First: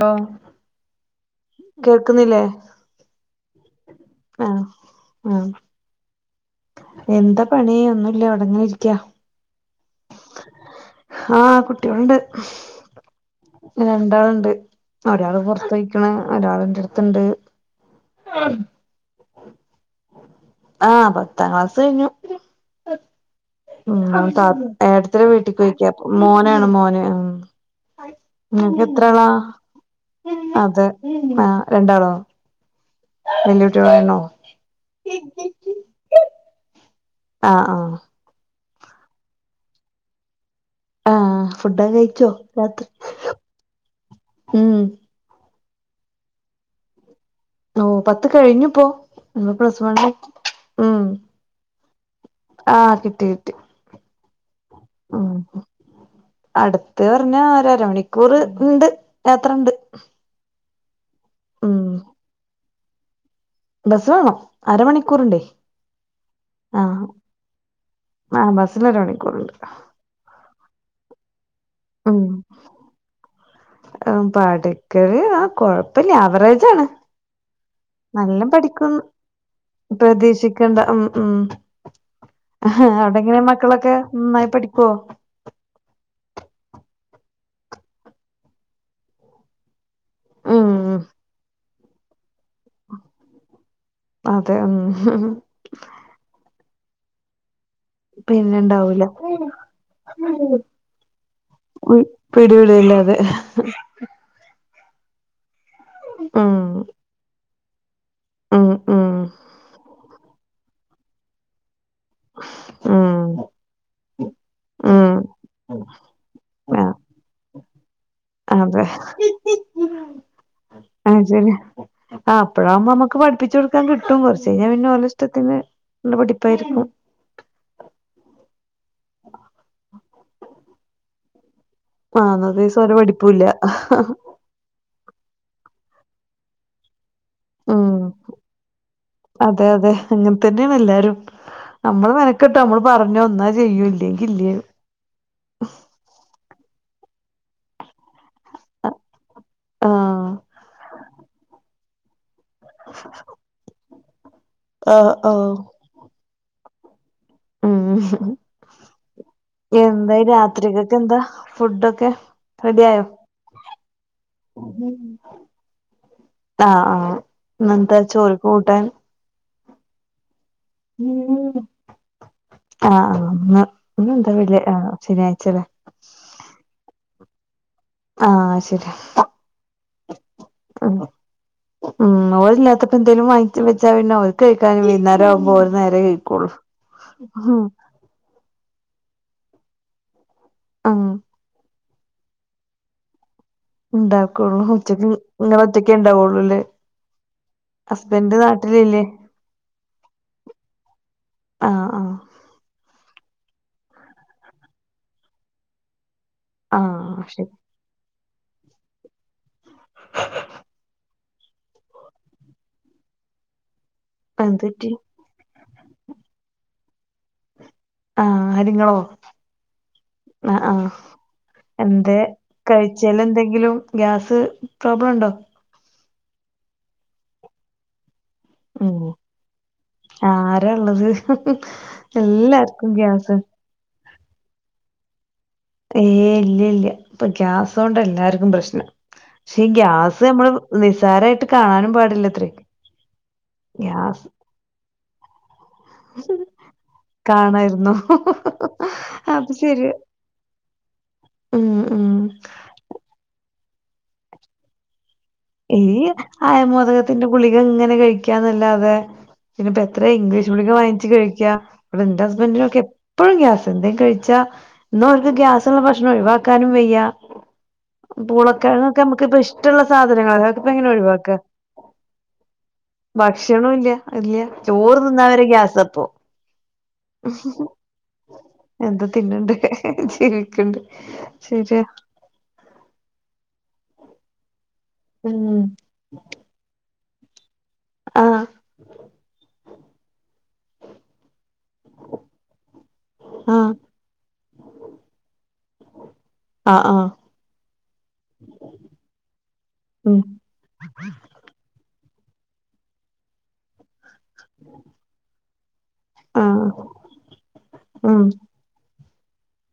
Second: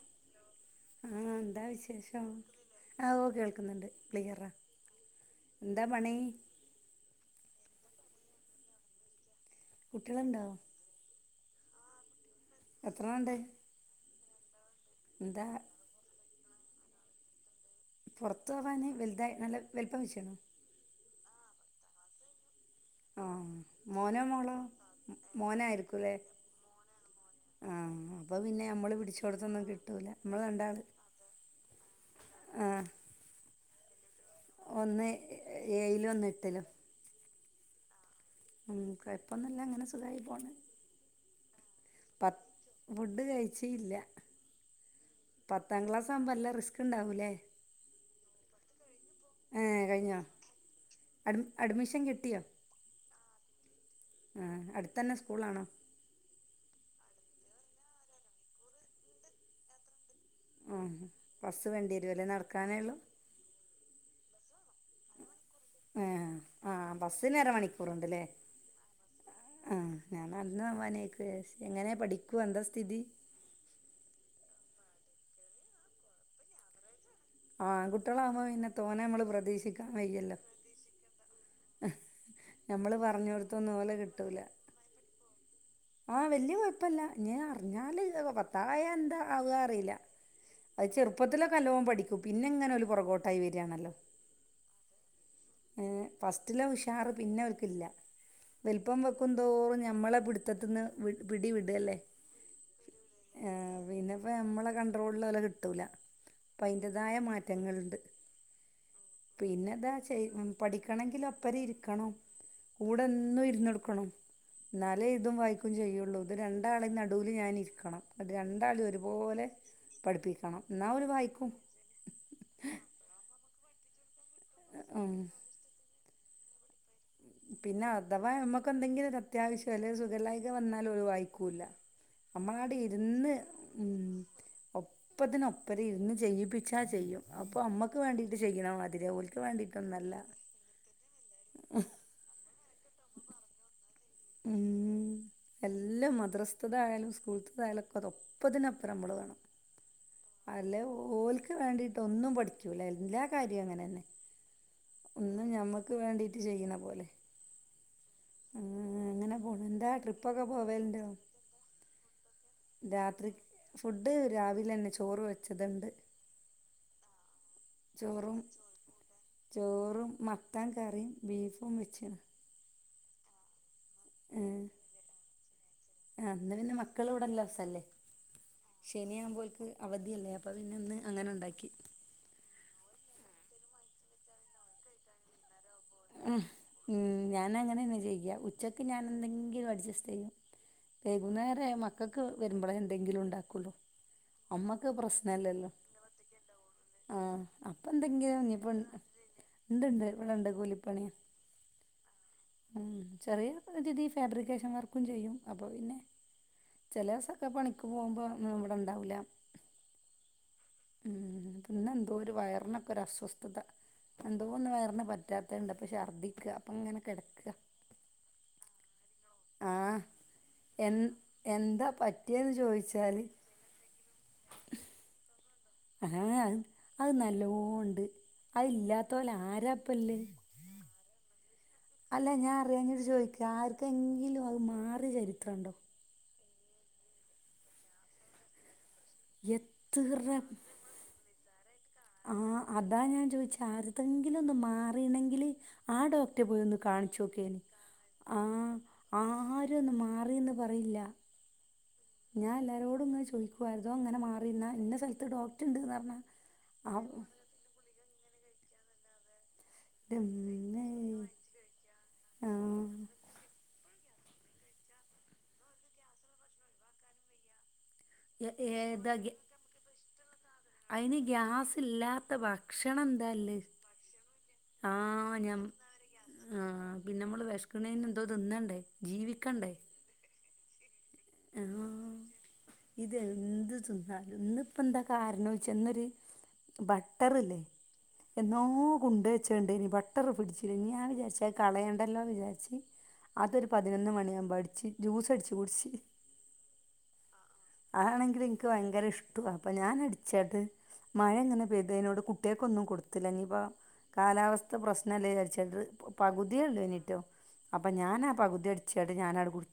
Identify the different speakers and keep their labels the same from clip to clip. Speaker 1: Law
Speaker 2: ആഹ് എന്താ വിശേഷം? ആഹ് ഓ കേൾക്കുന്നുണ്ട് ക്ളിയറാ.
Speaker 1: ആഹ്
Speaker 2: ന്ത പണീ?
Speaker 1: എന്ത പണീ ഒന്നുല്ല ഇവിടിങ്ങനിരിക്കാ.
Speaker 2: കുട്ടിള്ണ്ടോ?
Speaker 1: ആഹ് കുട്ടികളുണ്ട്
Speaker 2: എത്രണ്ണണ്ട്
Speaker 1: രണ്ടാള്ണ്ട് ഒരാള്
Speaker 2: എന്താ
Speaker 1: പൊറത്തോയി. ക്ക്ണ് ഒരാള്ൻ്റടുത്ത്ണ്ട്.
Speaker 2: പൊറത്തോവാന് വലുതായി നല്ല വലുപ്പം വെച്ച്ണോ?
Speaker 1: ആഹ് പത്താ ക്ലാസഴിഞ്ഞു.
Speaker 2: ആഹ്
Speaker 1: ഉം ഓ
Speaker 2: മോനോ
Speaker 1: താ
Speaker 2: മോളോ
Speaker 1: ഏട്ടത്തിൻ്റെ വീട്ട്ക്കൊഴിക്ക.
Speaker 2: മോനായിരിക്കൂല്ലേ
Speaker 1: മോനാണ് മോന്. ഉം
Speaker 2: ആഹ് അപ്പോൾ പിന്നെ നമ്മൾ പിടിച്ചു
Speaker 1: നിങ്ങക്കെത്രാളാ
Speaker 2: കൊടുത്തൊന്നും കിട്ടൂല നമ്മൾ രണ്ടാള്
Speaker 1: അതെ ആഹ് രണ്ടാളോ?
Speaker 2: ആഹ്
Speaker 1: വല്യ കുട്ടികളായിണോ
Speaker 2: ഒന്ന് ഏഴിലും ഒന്ന് എട്ടിലും.
Speaker 1: ആഹ് ആഹ്
Speaker 2: ഉം കൊഴപ്പുന്നുല്ല അങ്ങനെ സുഖിയി പോണ്.
Speaker 1: ആഹ് ഫുഡൊക്ക് കഴി
Speaker 2: പ ഫുഡ് കഴിച്ചീല്ല.
Speaker 1: ഉം
Speaker 2: പത്താം ക്ലാസാആവുമ്പോ എല്ലാ റിസ്ക് ഉണ്ടാവൂലേ?
Speaker 1: ഓ പത്ത് കഴിഞ്ഞുപ്പോ ഒന്ന് പ്ലസ്
Speaker 2: ഏഹ്
Speaker 1: വൺ.
Speaker 2: കഴിഞ്ഞോ
Speaker 1: ഉം
Speaker 2: അഡ്മിഷൻ
Speaker 1: ആഹ് കിട്ടി കിട്ടി.
Speaker 2: ആഹ് അടുത്തന്നെ
Speaker 1: ഉം
Speaker 2: സ്കൂളാണോ?
Speaker 1: അടുത്ത് പറഞ്ഞ ഒരരമണിക്കൂർ ഇണ്ട് യാത്രണ്ട്.
Speaker 2: ആഹ് ബസ്സ് വേണ്ടിവരും അല്ലെ? നടക്കാനേ ഒള്ളു?
Speaker 1: ബസ്സ് വാണം അരമണിക്കൂറ്ണ്ടെ.
Speaker 2: ഏഹ് ആഹ് ബസിന് അര മണിക്കൂറുണ്ട്ല്ലേ
Speaker 1: ആഹ് ബസ്സിന് അരമണിക്കൂറുണ്ട്
Speaker 2: ആഹ്. ഞാൻ നടന്ന്പോവാനേക്കുജാരിച്ചു. എങ്ങനെ പഠിക്കോ എന്താ സ്ഥിതി?
Speaker 1: ആഹ് പഠിക്കല് ആഹ് കൊഴപ്പല്ല, ആവറേജ്ആണ്.
Speaker 2: ആഹ് ആങ്കുട്ട്യാളാവുമ്പോ പിന്നെ തോനെ ഞമ്മള് പ്രെതീക്ഷിക്കാൻ വയ്യല്ലോ.
Speaker 1: ക്കണ്ട ഉം ഉം
Speaker 2: നമ്മൾ
Speaker 1: അവടെങ്ങനെ
Speaker 2: പറഞ്ഞോടത്തൊന്നും ഓലെ
Speaker 1: മക്കളൊക്കെ നന്നായി പഠിക്കോ?
Speaker 2: ആഹ് വല്ല്യെ കൊഴപ്പല്ല ഇഞ്ഞ് അറിഞ്ഞാല് പത്തായ എന്താ ആവാ അറീല. അഹ്
Speaker 1: ഉം
Speaker 2: ചെറുപ്പത്തിലൊക്കെ നല്ലോം പഠിക്കും. പിന്നങ്ങനെ- പുറകോട്ടായി വരാണല്ലോ.
Speaker 1: അതെ ഉം
Speaker 2: ഏ ഫസ്റ്റിലെ ഉഷാറ് പിന്നെ ഓൽക്കില്ല.
Speaker 1: പിന്നെ
Speaker 2: വെൽപ്പം
Speaker 1: ഇണ്ടാവൂല
Speaker 2: വെക്കും തോറും ഞമ്മളെ പിട് ത്തത്ത്ന്ന് വ് പിടി വിടല്ലേ
Speaker 1: പിടിവിടയില്ലാതെ
Speaker 2: ഏ പിന്നെ അപ്പ ഞമ്മളെ കൺട്രോൾല് ഓലെ കിട്ടൂല
Speaker 1: ഉം
Speaker 2: അപ്പൊ അയിൻ്റേതായ മാറ്റങ്ങള്ണ്ട്.
Speaker 1: ഉം ഉം
Speaker 2: പിന്നെ ഇതാ ചെയ് പഠിക്കണങ്കില് ഒപ്പരം ഇര്ക്കണം. കൂടെ
Speaker 1: ഉം
Speaker 2: എന്നും ഇര്ന്നൊട്ക്കണം. ഇന്നാലേ
Speaker 1: ഉം
Speaker 2: എയ്തും വായിക്കും ചെയ്യൊള്ളൂ. ഇത്
Speaker 1: ആഹ്
Speaker 2: രണ്ടാളേം നടൂല് ഞാന് ഇര്ക്കണം. ന്നട്ട്
Speaker 1: അതെ
Speaker 2: രണ്ടാളീം ഒരുപോലെ പഠിപ്പിക്കണം. എന്നാൽ ഓല്
Speaker 1: ആ
Speaker 2: വായിക്കും
Speaker 1: ശരിയാ. ആ അപ്പഴാവുമ്പം നമ്മക്ക് പഠിപ്പിച്ച് കൊടുക്കാൻ കി ട്ടും കൊർച്ച് കഴിഞ്ഞാ പിന്നെ ഓല ഇഷ്ടത്തിന് ഇള്ള പഠിപ്പായിരിക്കും.
Speaker 2: പിന്നെ അഥവാ ഞമ്മക്കെന്തെങ്കിലും ഒര് അത്യാവശ്യോ, അല്ലെ സുഖല്ലായിക വന്നാ ഓല് വായിക്കൂല്ല.
Speaker 1: ആ എന്നാ
Speaker 2: നമ്മളവട
Speaker 1: ദിവസം ഓലെ
Speaker 2: ഇര്ന്ന്
Speaker 1: പഠിപ്പൂല്ല
Speaker 2: ഉം ഒ പ്പത്തിന് ഒപ്പരം ഇര്ന്ന് ചെയ്യിപ്പിച്ചാ ചെയ്യും. അപ്പൊ
Speaker 1: ഉം
Speaker 2: അമ്മക്ക് വേണ്ടീട്ട് ചെയ്യ്ണ മാതിര്യാ, ഓൽക്ക്
Speaker 1: അതെ അതെ
Speaker 2: വാണ്ടീട്ടൊന്നും അല്ല.
Speaker 1: അങ്ങനെ തന്നെയാണ് എല്ലാരും നമ്മള് മെനക്കെട്ടോ നമ്മള് പറഞ്ഞോ ഇന്നാ ചെയ്യും ഇല്ലെങ്കി ഇല്ല.
Speaker 2: ഉം എല്ലം മദ്രസ്ത്തതായാലും സ്കൂൾത്തതായാലും ഒ പ്പതും ഒപ്പതിനൊപ്പരം നമ്മള് വേണം
Speaker 1: ആഹ്
Speaker 2: അല്ലേ ഓൽക്ക് വേണ്ടീട്ട് ഒന്നും പഠി- ചൂല. എല്ലാ കാര്യ അങ്ങനെന്നെ
Speaker 1: ആഹ്
Speaker 2: ഒന്നും
Speaker 1: ആഹ്
Speaker 2: ഞമ്മക്ക് വേണ്ടീട്ട് ചെയ്യ്ണ പോലെ
Speaker 1: ഉം
Speaker 2: [inaudible] എന്താ
Speaker 1: എന്ത്
Speaker 2: ട്രിപ്പൊക്കെ പോവലുണ്ടോ
Speaker 1: രാത്രികക്കെന്താ ഫുഡൊക്കെ റെഡി ആയോ
Speaker 2: രാത്രി ഫുഡ് രാവിലെന്നെ ചോറ് വെച്ചത്ണ്ട്.
Speaker 1: ആ ആ ഇന്നെന്താ
Speaker 2: ചോറും
Speaker 1: ചോറ്ക്ക് കൂട്ടാൻ
Speaker 2: ചോറും മത്തൻ കറീം ബീഫും വെച്ച്ണ്.
Speaker 1: ആ ആ. ഇന്ന് ഇന്നെന്താ വെള്ളി, ആ ശനിയാഴ്ച്ച ലെ
Speaker 2: ആ ഇന്ന് പിന്നെ മക്കള് ഇവട ഇള്ള ദിസല്ലെ?
Speaker 1: ആഹ് ശരി
Speaker 2: ശനി ആവുമ്പോൽക്ക് അവധിയല്ലേ അപ്പൊ പിന്നെ
Speaker 1: ഉം
Speaker 2: ഇന്ന് അങ്ങനെ ഇണ്ടാക്കി.
Speaker 1: ഉം ഓലില്ലാത്തപ്പ എന്തേലും വാങ്ങിച്ച് വെച്ചാ പിന്നെ ഓര്ക്ക് കഴിക്കാന് വൈന്നാരാവുമ്പോ ഒര് നേര്
Speaker 2: ഉം ഞാന അങ്ങനെന്ന ചെയ്യാ ഉച്ചക്ക് ഞാൻ എന്തെങ്കിലും അഡ്ജസ്റ്റ് ചെയ്യും.
Speaker 1: ഉം
Speaker 2: വൈകുന്നേരായാ മക്കക്ക് വെരുമ്പളേ എന്തെങ്കിലും ഇണ്ടാക്കൊള്ളൂ.
Speaker 1: ഇണ്ടാക്കൊള്ളൂ ഉച്ചക്ക് ഇങ്ങളോറ്റക്കെ ഇണ്ടാവൊള്ളു ലെ
Speaker 2: ആ അപ്പൊ എന്തെങ്കിലും, ഇഞ്ഞ്പ്പൊ ഇണ്ട്ണ്ട് ഇവടണ്ട് കൂലി പണിയ.
Speaker 1: ആ ആ
Speaker 2: ഉം ചെറിയ രീതി ഫാബ്രിക്കേഷൻ വർക്കും ചെയ്യും അപ്പൊ പിന്നെ ചെലെ
Speaker 1: ആഹ് ശരി
Speaker 2: ദിവസൊക്കെ പണിക്ക് പോവുമ്പോ ന്ന് ഇവട ഇണ്ടാവൂല. ഉം ഇന്നെന്തോ ഒരു വയർനൊക്ക ഒരു അസ്വസ്ഥത എന്തോ
Speaker 1: എന്ത്
Speaker 2: ഒന്ന്
Speaker 1: പറ്റി
Speaker 2: വയർന് പ ത്തെ കണ്ടപ്പ ഷർദിക്കാ അപ്പങ്ങനെ കെടക്ക
Speaker 1: ആ ആര് ഇങ്ങളോ
Speaker 2: ആഹ്
Speaker 1: ആ ആഹ്
Speaker 2: എ എന്താ
Speaker 1: എന്തേ
Speaker 2: പറ്റിയെന്ന് ചോദിച്ചാൽ
Speaker 1: കഴിച്ചേല് എന്തെങ്കിലും ഗ്യാസ് പ്രോബ്ലം ഇണ്ടോ
Speaker 2: ഹ ഹാ അത് നല്ലോ ഇണ്ട് അതില്ലാത്തോല് ആരാപ്പല്ലേ
Speaker 1: രാ ഇള്ളത്
Speaker 2: അല്ല ഞാൻ അറിയാഞ്ഞിട്ട് ചോഴിക്ക ആർക്കെങ്കിലും അത് മാറിയ ചരിത്രം ഇണ്ടോ
Speaker 1: ഏ ഇല്ല്യ ഇല്ല്യ ഇപ്പൊ ഗ്യാസോണ്ട എല്ലാര്ക്കും പ്രശ്നം പക്ഷെ ഈ ഗ്യാസ്
Speaker 2: എത്ര
Speaker 1: നമ്മള് നിസാരായിട്ട് കാണാനും പാടില്ലത്രേ ഗ്യാസ്
Speaker 2: ആര്തെങ്കിലും ഒന്ന് മാറീണെങ്കില് ആ ഡോക്ടറ്റെ പോയി ഒന്ന് കാൺച്ചോക്കേനും
Speaker 1: കാണായിരുന്നു.
Speaker 2: ആ
Speaker 1: അത്
Speaker 2: ആരൊന്ന്
Speaker 1: ശരിയാ.
Speaker 2: മാ മാറീയന്ന് പറയില്ല
Speaker 1: ഉം ഉം
Speaker 2: ഞാൻ എല്ലാരോടുംങ് ചോദിക്കുവായിരുന്നു തൊ അങ്ങനെ മാറിന്ന ഇനസ്ഥലത്ത് ഡോക്
Speaker 1: ഈ ആയമോദകത്തിന്റെ ഗുളിക ഇങ്ങനെ കഴിക്കാന്നല്ലാതെ പിന്നപ്പൊ എത്ര ഇംഗ്ലീഷ് ഗുളിക
Speaker 2: ഇൻ്റമ്മേ
Speaker 1: വാങ്ങിച്ച് കഴിക്ക ഇവിടെ എന്റെ
Speaker 2: ആ
Speaker 1: ഹസ്ബൻഡിനൊക്കെ എപ്പോഴും ഗ്യാസ എന്തേ കഴിച്ചാ ഇന്ന് അവർക്ക് ഗ്യാസള്ള ഭക്ഷണം ഒഴിവാക്കാനും വയ്യ
Speaker 2: എ
Speaker 1: പൂളക്കിഴങ്ങ്ക്കെ
Speaker 2: ഏതാ ഗ്യ
Speaker 1: നമുക്ക്പ്പ ഇഷ്ടുള്ള സാധനങ്ങളല്ലെ ഇപ്പ എങ്ങനെ
Speaker 2: അതിന്
Speaker 1: ഒഴിവാക്ക
Speaker 2: ഗ്യാസ് ഇല്ലാത്ത ഭക്ഷണം എന്താല്ലേ
Speaker 1: ഭക്ഷണ ഇല്ല ഇല്ല ചോറ് തിന്നവരെ ഗ്യാസപ്പോ
Speaker 2: ആഹ് പിന്നെ നമ്മള് വിഷ്ക്ക്ണന് എന്തോ തിന്നണ്ടേ ജീവിക്കണ്ടേ
Speaker 1: ജീവിക്കണ്ട് ശരിയാ
Speaker 2: ഇത് എന്ത് തിന്നാലും ഇന്ന് ഇപ്പോ എന്താ കാരണം
Speaker 1: ഉം
Speaker 2: വെച്ച ഇന്നൊരു ബട്ടറില്ലേ
Speaker 1: ആഹ്
Speaker 2: എന്നോ കുണ്ട് വെച്ചണ്ട് ഇനി ബ ട്ടറ് പിടിച്ചില്ല ഞാൻ വിചാരിച്ച കളയണ്ടല്ലോ വിചാരിച്ച് അതൊരു
Speaker 1: ആഹ്
Speaker 2: പതിനൊന്ന് മണിയാവുമ്പോൾ അടിച്ച് ജ്യൂസ് അടിച്ച് കുടിച്ച്
Speaker 1: ആഹ് ആഹ്
Speaker 2: അആണെണെങ്കിൽ എനിക്ക് ഭയങ്കര ഇഷ്ട അപ്പൊ ഞാൻ
Speaker 1: ഉം
Speaker 2: അടിച്ച്ട്ട് മഴ എങ്ങനെ പെയ്തയ്നോട് കുട്ടികൾക്കെന്നും കൊടുത്തില്ല ഇനിപ്പ കാലാവസ്ഥ പ്രശ്നല്ലേ വിചാരിച്ച്ട്ട് പകുതിയ
Speaker 1: ആഹ്
Speaker 2: ഉള്ളു എനിട്ടോ അപ്പൊ ഞാൻ ആ പകുതി എടു ച്ട്ട ഞാന കുടു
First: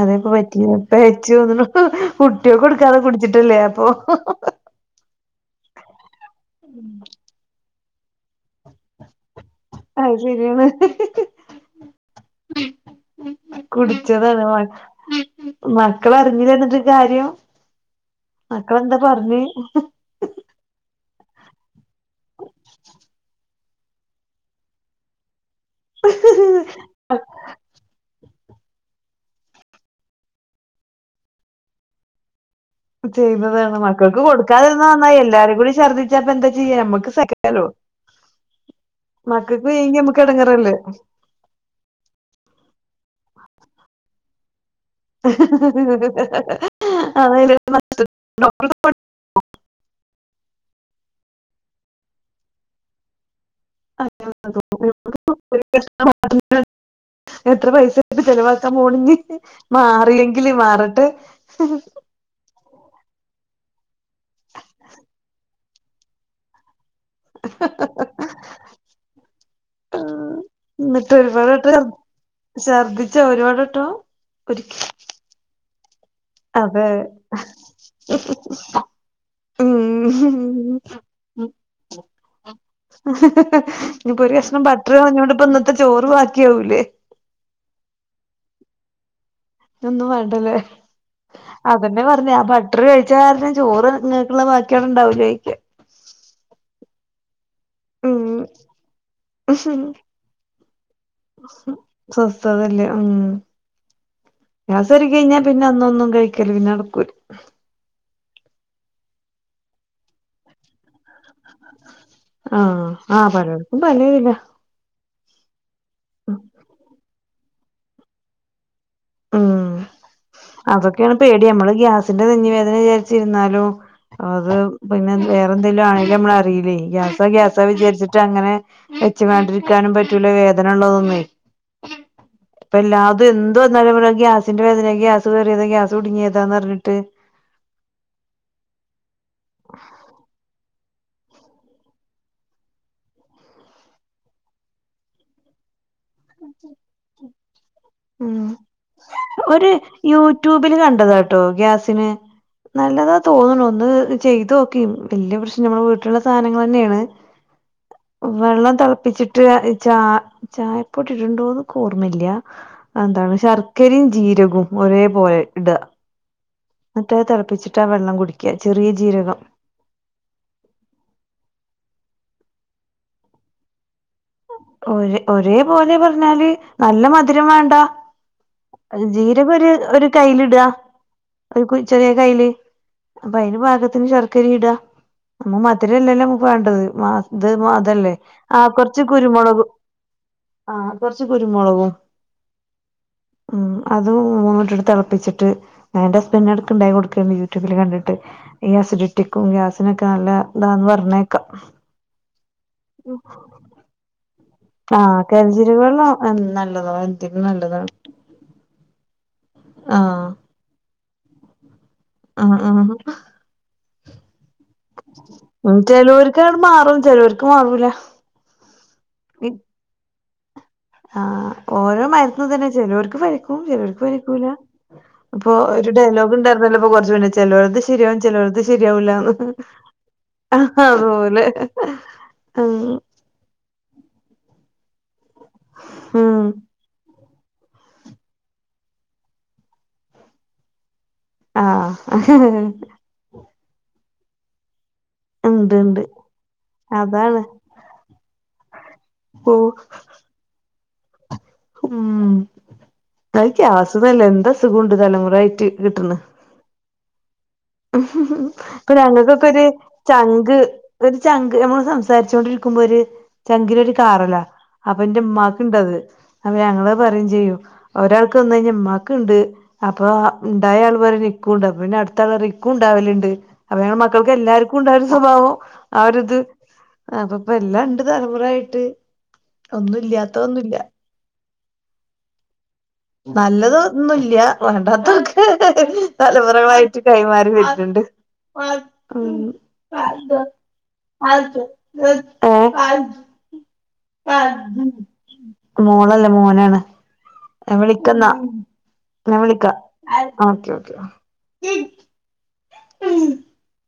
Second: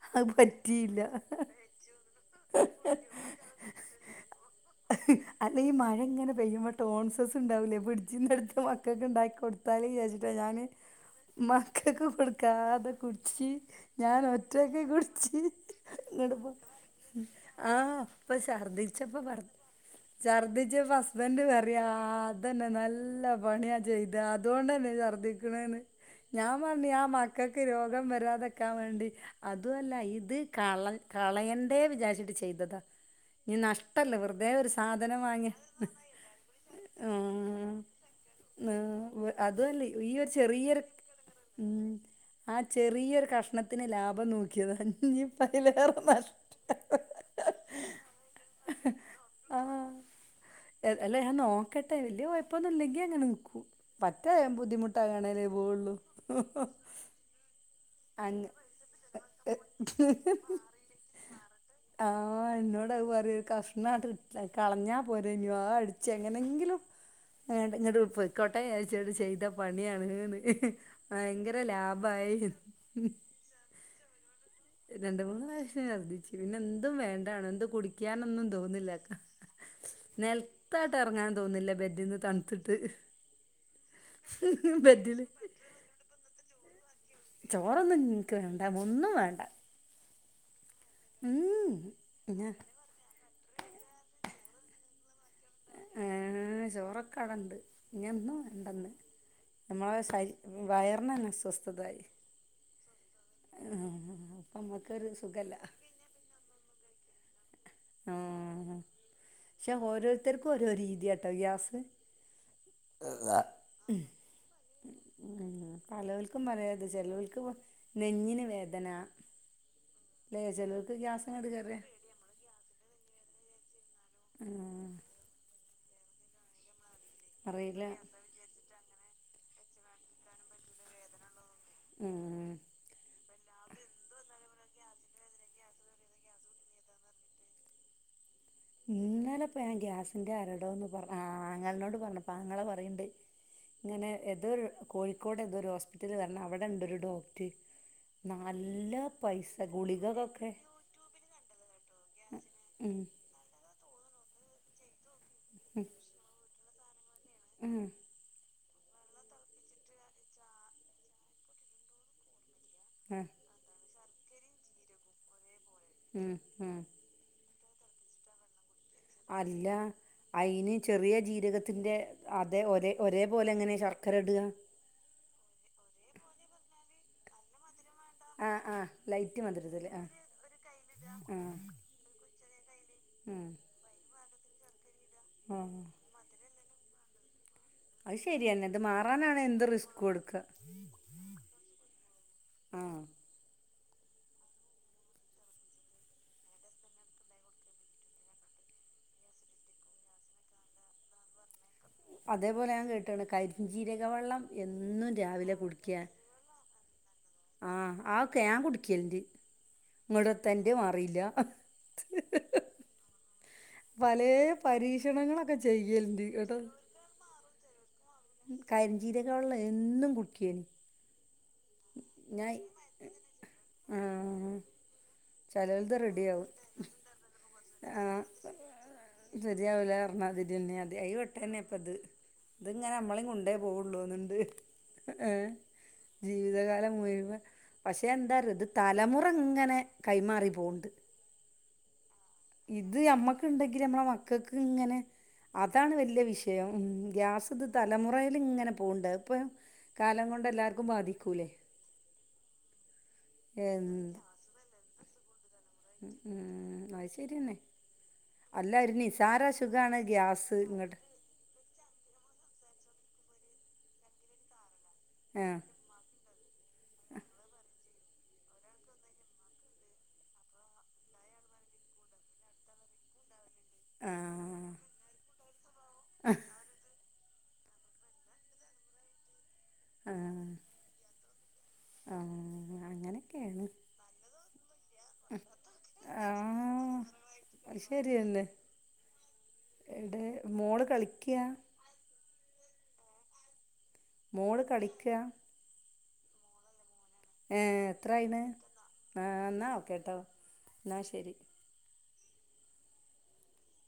Speaker 1: അതെ പറ്റിപ്പയ പെ ഏച്ചെയ്ന്ന് തോന്നണു ഹെ കുട്ടിയൊക്ക കൊടുക്കാതെ കുടിച്ചിട്ടല്ലേ അപ്പൊ
Speaker 2: അല്ല ഈ മഴ ഇങ്ങനെ പെയ്യുമ്പ ടോൺസസ് ഉണ്ടാവൂലേ പിടിച്ചിന്റെ എടുത്ത മക്കൊക്കെ ഇണ്ടാക്കി കൊ തലേ
Speaker 1: അത്
Speaker 2: വിചാരിച്ചിട്ടാ ഞാന്
Speaker 1: ശരിയാണ്
Speaker 2: മക്കക്ക് കൊടുക്കാതെ കുടിച്ചി ഞാൻ
Speaker 1: കുടിച്ചതാണ് മ
Speaker 2: ഒറ്റൊക്കെ കുടിച്ചി ഇങ്ങട് ബാ
Speaker 1: മക്കളറിഞ്ഞില്ല എന്നിട്ട് കാര്യം
Speaker 2: ആഹ് ഇപ്പ
Speaker 1: മക്കളെന്താ
Speaker 2: ഛർദിച്ചപ്പ പറ
Speaker 1: പറഞ്ഞ്
Speaker 2: ഛർദ്ദിച്ചപ്പോ ഹസ്ബൻന്റ് പറയ അതന്നെ നല്ല പണിയാ ചെയ്തു അതുകൊണ്ടന്നെ ഛർദ്ദിക്കണേന്ന് ഞാൻ പറഞ്ഞു ഞാ മ മക്കക്ക് രോഗം വരാതക്കാൻ വേണ്ടി അതല്ല ഇത് കള കളയൻ ണ്ടെ വിചാരിച്ചിട്ട് ചെയ്തതാ ഇനി
Speaker 1: ചെയ്യുന്നതാണ്
Speaker 2: നഷ്ടല്ല
Speaker 1: മക്കൾക്ക്
Speaker 2: വെറുതെ ഒരു
Speaker 1: കൊടുക്കാതിരുന്നാ നന്നായി
Speaker 2: സാധനം വാങ്ങിയ
Speaker 1: എല്ലാരും കൂടി ഛർദ്ദിച്ചാപ്പ എന്താ ചെയ്യാ നമ്മക്ക്
Speaker 2: ഹാ
Speaker 1: സഹിക്കാലോ മക്കക്ക്
Speaker 2: അതുല്ലേ
Speaker 1: വയ്യെങ്കി
Speaker 2: ഈ
Speaker 1: നമ്മക്ക്
Speaker 2: ഒരു
Speaker 1: എടങ്ങേറല്ലേ
Speaker 2: ചെറിയൊരു ഉം ആ ചെറിയൊരു കഷ്ണത്തിന് ലാഭം നോക്കിയത് ഞൻപ്പതിലേറെ
Speaker 1: ആ അതിലേറെ നഷ്ടത്തിലേക്ക്
Speaker 2: ആഹ് അല്ല ഞാൻ നോക്കട്ടെ വല്ലിയ കൊയ്പ്പനില്ലക്കിൽ അങ്ങനെ നിക്കൂ പറ്റേ ബുദ്ധിമുട്ടാകണേലേ പോവുള്ളൂ
Speaker 1: എത്ര പൈസായിട്ട് ചെലവാക്കാൻ പോണിനി
Speaker 2: അങ്ങ്
Speaker 1: മാറിയെങ്കില് മാറട്ടെ
Speaker 2: ആഹ് എന്നോട് പറയ ഒരു കഷ്ണട്ട് കളഞ്ഞാ പോരെ ആനെ അത് അടിച്ച എങ്ങനെങ്കിലും ഇങ്ങോട്ട പൊയ്കോട്ടെന്ന് വിചാരിച്ച് ചെയ്ത പണിയാണ് ന്ന് ഭയങ്കര ലാഭായി
Speaker 1: ശർദി ച്ചൊ ഒരു വാട് വട്ടം ഒരുക്കി
Speaker 2: രണ്ട മൂന്ന് പ്രാവശ്യം ഛർദ്ദിച്ചു പിന്നെ എന്തും വേണ്ടണോ എന്തും കുടിക്കാനൊന്നും തോന്നുന്നില്ലക്ക
Speaker 1: ഉം
Speaker 2: നെൽത്തായിട്ട് ഇറങ്ങാൻ തോന്നില്ല ബെഡിന്ന് തണുത്തിട്ട്
Speaker 1: ഇനിയിപ്പോ ഒരു കഷ്ണം ബട്ടർ
Speaker 2: ബെഡില്
Speaker 1: കളഞ്ഞോണ്ട് ഇന്നിപ്പ ഇന്നത്തെ ചോറ് ബാക്കിയാവൂലേ
Speaker 2: ചോറൊന്നും ഇന്ക്ക് വേണ്ട ഒന്നും വേണ്ട
Speaker 1: ഒന്നും വേണ്ടല്ലേ
Speaker 2: ഉം
Speaker 1: അതെന്നെ പറഞ്ഞേ ആ
Speaker 2: ഞാ
Speaker 1: ബട്ടർ കഴി ഴിച്ച കാരണം ചോറ് നിങ്ങൾക്കുള്ള ബാക്കിയവ്ടെ ഇണ്ടാവൂലേയിക്ക
Speaker 2: ഏഹ് ചോറൊക്കവ്ടണ്ട്
Speaker 1: ഉം
Speaker 2: ഇഞ്ഞെന്നും വേണ്ടന്ന് നമ്മളെ ശരി വയറിനന്നെ സ്വസ്ഥതായി
Speaker 1: സ്വസ്ഥതല്ലേ ഉം
Speaker 2: [unintelligible] അപ്പമ്മക്കൊരു സുഖല്ല
Speaker 1: കെരീന ബക്കൂർ
Speaker 2: ആഹ് പക്ഷെ ഓരോരുത്തർക്കും ഓരോ രീതിയാട്ടോ ഗ്യാസ്
Speaker 1: ആഹ് ആഹ് പലർക്കും പലേ രിലാ
Speaker 2: ഉം പലവൽക്കും പലേത് ചെലോൽക്ക് നെഞ്ഞിന് വേദന
Speaker 1: ഉം
Speaker 2: ല്ലേ ചേലോൽക്ക് ഗ്യാസ് ഇങ്ങട്ട് കേറിയ
Speaker 1: ത്തിന്റെ നെഞ്ഞി വേദനെ വിചാരിച്ചിര്ന്നാലും അത്
Speaker 2: ആഹ്
Speaker 1: പിന്നെ വേറെ എന്തെലും ആയാലും നമ്മളറില്ലേ ഗ്യാസോ ഗ്യാസോ
Speaker 2: അറിയില്ല
Speaker 1: വിചാരിച്ചട്ട് അങ്ങനെ വെച്ചു കാണ്ടിരിക്കാനും പറ്റൂല്ല വേദന ഉള്ളതൊന്നേ
Speaker 2: ഉം
Speaker 1: ഇപ്പല്ലാതും എന്ത് വന്നാലും പറയും അത് ഗ്യാസിന്റെ വേദനെ ഗ്യാസ് കയറിയതാ ഗ്യാസ് കുടുങ്ങിയതാന്നറഞ്ഞിട്ട്
Speaker 2: ഇന്നലെപ്പ ഞാൻ ഗ്യാസിന്റെ അരടോന്ന് പറഞ്ഞ ആ ആങ്ങളനോട് പറഞ്ഞപ്പ ആങ്ങള പറയ്ണ്ട് ഇങ്ങനെ ഏതൊരു കോഴിക്കോട് എതോരു ഹോസ്പിറ്റല് കൺണം അവിടെണ്ടൊരു ഡോക്ട്
Speaker 1: ഉം ഒരു
Speaker 2: ഗുളികകൊക്കെ
Speaker 1: യൂട്യൂബില് കണ്ടതാട്ടോ ഗ്യാസിന്
Speaker 2: ഉം
Speaker 1: നല്ലതാ തോന്ന്ണു ഒന്ന് ചെയ്തോക്കി വല്ല്യ പ്രശ്നം നമ്മുടെ വീട്ടിലുള്ള സാധനങ്ങളന്നേണ്
Speaker 2: ഉം
Speaker 1: വെള്ളം തിളപ്പിച്ചി [unintelligible] ചാ ചായപൊടി ഇട്ണ്ടോന്ന് ഇക്ക് ഓർമ്മല്ല
Speaker 2: ഉം
Speaker 1: എന്താണ് ശർ ക്കരിം ജീരകും ഒരേ പോലെ ഇട
Speaker 2: ഉം ഉം
Speaker 1: ഇന്നട്ട് അത് തളപ്പിച്ചിട്ട് ആ വെള്ളം കുടി ക്ക്യ ചെറിയ ജീര
Speaker 2: അല്ല അയിന് ചെറിയ ജീരകത്തിന്റെ അതെ ഒരേ ഒരേ പോലെ എങ്ങനെ ശർക്കര ഇട
Speaker 1: ഒരേ ഒരേ പോലെ പറഞ്ഞാല് നല്ല മധുരം വേണ്ട
Speaker 2: ആ ആ
Speaker 1: അത്
Speaker 2: ലൈറ്റ്
Speaker 1: ജീരകം ഒര്
Speaker 2: മധുരത്തില് ആ
Speaker 1: ഒര് കയ്യില് ഇട
Speaker 2: ആ
Speaker 1: ഒരു ചെറിയ കൈയില് അപ്പൊ
Speaker 2: ഉം
Speaker 1: അയിന് പാകത്തിന് ശർക്കരി ഇടാ
Speaker 2: ആ
Speaker 1: [unintelligible] മധിരല്ലല്ലോ നമുക്ക് വേണ്ടത് മാ ഇത് മാ അതല്ലേ
Speaker 2: അത്
Speaker 1: ആ
Speaker 2: ശരിയന്നെ ഇത്
Speaker 1: കുറ
Speaker 2: മാറാനാണ്
Speaker 1: കുരുമൊളക്
Speaker 2: എന്ത് റിസ്ക് കൊടുക്കുക
Speaker 1: ആ കുറച്ച് കുരുമൊളകും
Speaker 2: ആ
Speaker 1: ഉം അത് മൂന്നു കൂടിട്ട്ട്ട് തിളപ്പിച്ചിട്ട് എന്റെ ഹസ്ബന്റിന് എടക്ക് ഇണ്ടാക്കി കൊടുക്കല്ണ്ട് യൂട്യൂബില് കണ്ടിട്ട് ഈ അസിഡിറ്റിക്കും ഗ്യാസിനൊക്കെ നല്ല ഇതാന്ന് പറഞ്ഞേക്കാ
Speaker 2: അതേപോലെ ഞാൻ കേട്ട്ണ് കരിഞ്ചീരക വെള്ളം എന്നും രാവിലെ
Speaker 1: കരിഞ്ജീരക
Speaker 2: കുടിക്ക്യ
Speaker 1: വെള്ളം ആഹ് നല്ലതാണ് എന്തിനും
Speaker 2: ആഹ് ആ ഒക്കെ ഞാൻ കുടിക്കലുണ്ട്
Speaker 1: ആഹ്
Speaker 2: ഇങ്ങട്ട് എത്ത ഇൻ്റെ മാറില്ല
Speaker 1: ആഹ് ആഹ്
Speaker 2: പലേ പരീക്ഷണങ്ങളൊക്കെ ചെയ്യൽണ്ട് ഇങ്ങട്ടൊ
Speaker 1: [unintelligible] ക്കാവൂല
Speaker 2: കരിഞ്ചീരക വെള്ളം എന്നും കുടക്കിയേനി
Speaker 1: ആഹ് ഓരോ മര്ന്ന് ഇതന്നെ ചെലോർക്ക് ഫലിക്കും ചെലോർക്ക് ഫലിക്കൂല
Speaker 2: ആഹ്
Speaker 1: അപ്പൊ ഒരു
Speaker 2: ചെലോൽത്
Speaker 1: ഡയലോഗ്
Speaker 2: റെഡിയാവും
Speaker 1: ഉണ്ടായിരുന്നല്ലപ്പൊ കൊറച്ച് മുന്നേ ചെലോൽത് ശ് ശരിയാവും ചെലോൽത് ശരിയാവൂലാന്ന്
Speaker 2: ശരിയാവൂല പറഞ്ഞാതിരിന്നെ
Speaker 1: അതുപോലെ ഉം
Speaker 2: ഇത്ങ്ങനെ മ്മളി കൊണ്ടേ പോവുള്ളുന്ന്ണ്ട് ഏഹ്
Speaker 1: ഉം
Speaker 2: ജീവിതകാലം മുയുവൻ പഷെ എന്താ അറിയോ ഇത് തലമുറ ഇങ്ങനെ കൈമാറി പോണ്ട്.
Speaker 1: ആഹ്
Speaker 2: ഇത് ഞമ്മക്ക് ഇണ്ടെങ്കില് അമ്മളെ മക്കക്ക് ഇങ്ങനെ
Speaker 1: ഇണ്ട്
Speaker 2: അതാണ്
Speaker 1: ഇണ്ട്
Speaker 2: വെല്യ വിഷയം ഉം
Speaker 1: അതാണ്
Speaker 2: ഗ്യാസ് ഇത് തലമുറേല് ഇങ്ങനെ പോണ്ട് അതിപ്പൊ
Speaker 1: പോ
Speaker 2: കാലം കൊണ്ട് എല്ലാർക്കും ബാധിക്കൂലേ?
Speaker 1: ഉം അത് ഗ്യാസ് ഒന്നു അല്ല എന്തോ അസുഖണ്ട് തലമുറ ആയിറ്റ്.
Speaker 2: ഉ ഉം അത് ശരിയെന്നെ.
Speaker 1: ഇപ്പം ഞങ്ങക്കൊക്കെ ഒര്
Speaker 2: അസുഖാണ്
Speaker 1: ചങ്ക്
Speaker 2: ഗ്യാസ് ഇങ്ങട്ട്
Speaker 1: ഒര് ചങ്ക് ഞമ്മള് സംസാരിച്ചോണ്ടിരിക്കുമ്പോ ഒര് ചങ്കിലൊരു കാറലാ. അപ്പൊ ന്റെ
Speaker 2: ആഹ്
Speaker 1: ഉമ്മാക്ക് ഇണ്ടത് അപ്പൊ ഞങ്ങള് പറയും ചെയ്യും ഒരാൾക്ക് വന്ന് കഴിഞ്ഞാ ഇമ്മാക്ക്ണ്ട് അപ്പൊ ഇണ്ടായ ആള് പറയു നിക്കുണ്ട് അപ്പ പിന്നെ അടുത്ത ആള് പറിയു ഇക്ക് ക്കുണ്ടാവലണ്ട് അപ്പ ഞങ്ങ മക്കൾക്ക്
Speaker 2: ആഹ്
Speaker 1: എല്ലാർക്കും ഇണ്ടാ ഒരു സ്വഭാവം ആ ഒര് ഇത് അപ്പൊ ഇപ്പ എല്ലാണ്ട് തലമുറ ആയിട്ട്.
Speaker 2: ആഹ് ആഹ്
Speaker 1: നല്ലതൊന്നുല്ല്യാ വേണ്ടാ
Speaker 2: ഉം
Speaker 1: തലമുറകളായിറ്റ് കൈമാറി
Speaker 2: അത്
Speaker 1: വെര്ന്ന്ണ്ട്
Speaker 2: ശരിയന്നെ
Speaker 1: ഉം.
Speaker 2: എടെ മോള് കളിക്ക
Speaker 1: ഏഹ്?
Speaker 2: മോള് കളിക്ക
Speaker 1: മോളല്ല മോനാണ്. ഞാൻ
Speaker 2: ഏഹ് എത്ര
Speaker 1: വിളിക്കന്നാ
Speaker 2: ആയിണ്
Speaker 1: ഞാൻ
Speaker 2: ആഹ് ഇന്നാ
Speaker 1: വിളിക്കാം
Speaker 2: ഓക്കെട്ടോ
Speaker 1: ഓക്കെ
Speaker 2: ഇന്നാ ശെരി.
Speaker 1: ഉം.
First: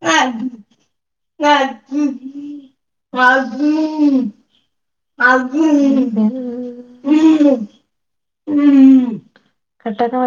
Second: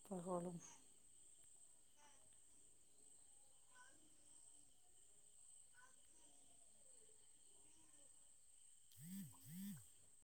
Speaker 2: [unintelligible]
Speaker 1: [unintelligible] [unintelligible] കട്ടക്കാൻ പറ്റ്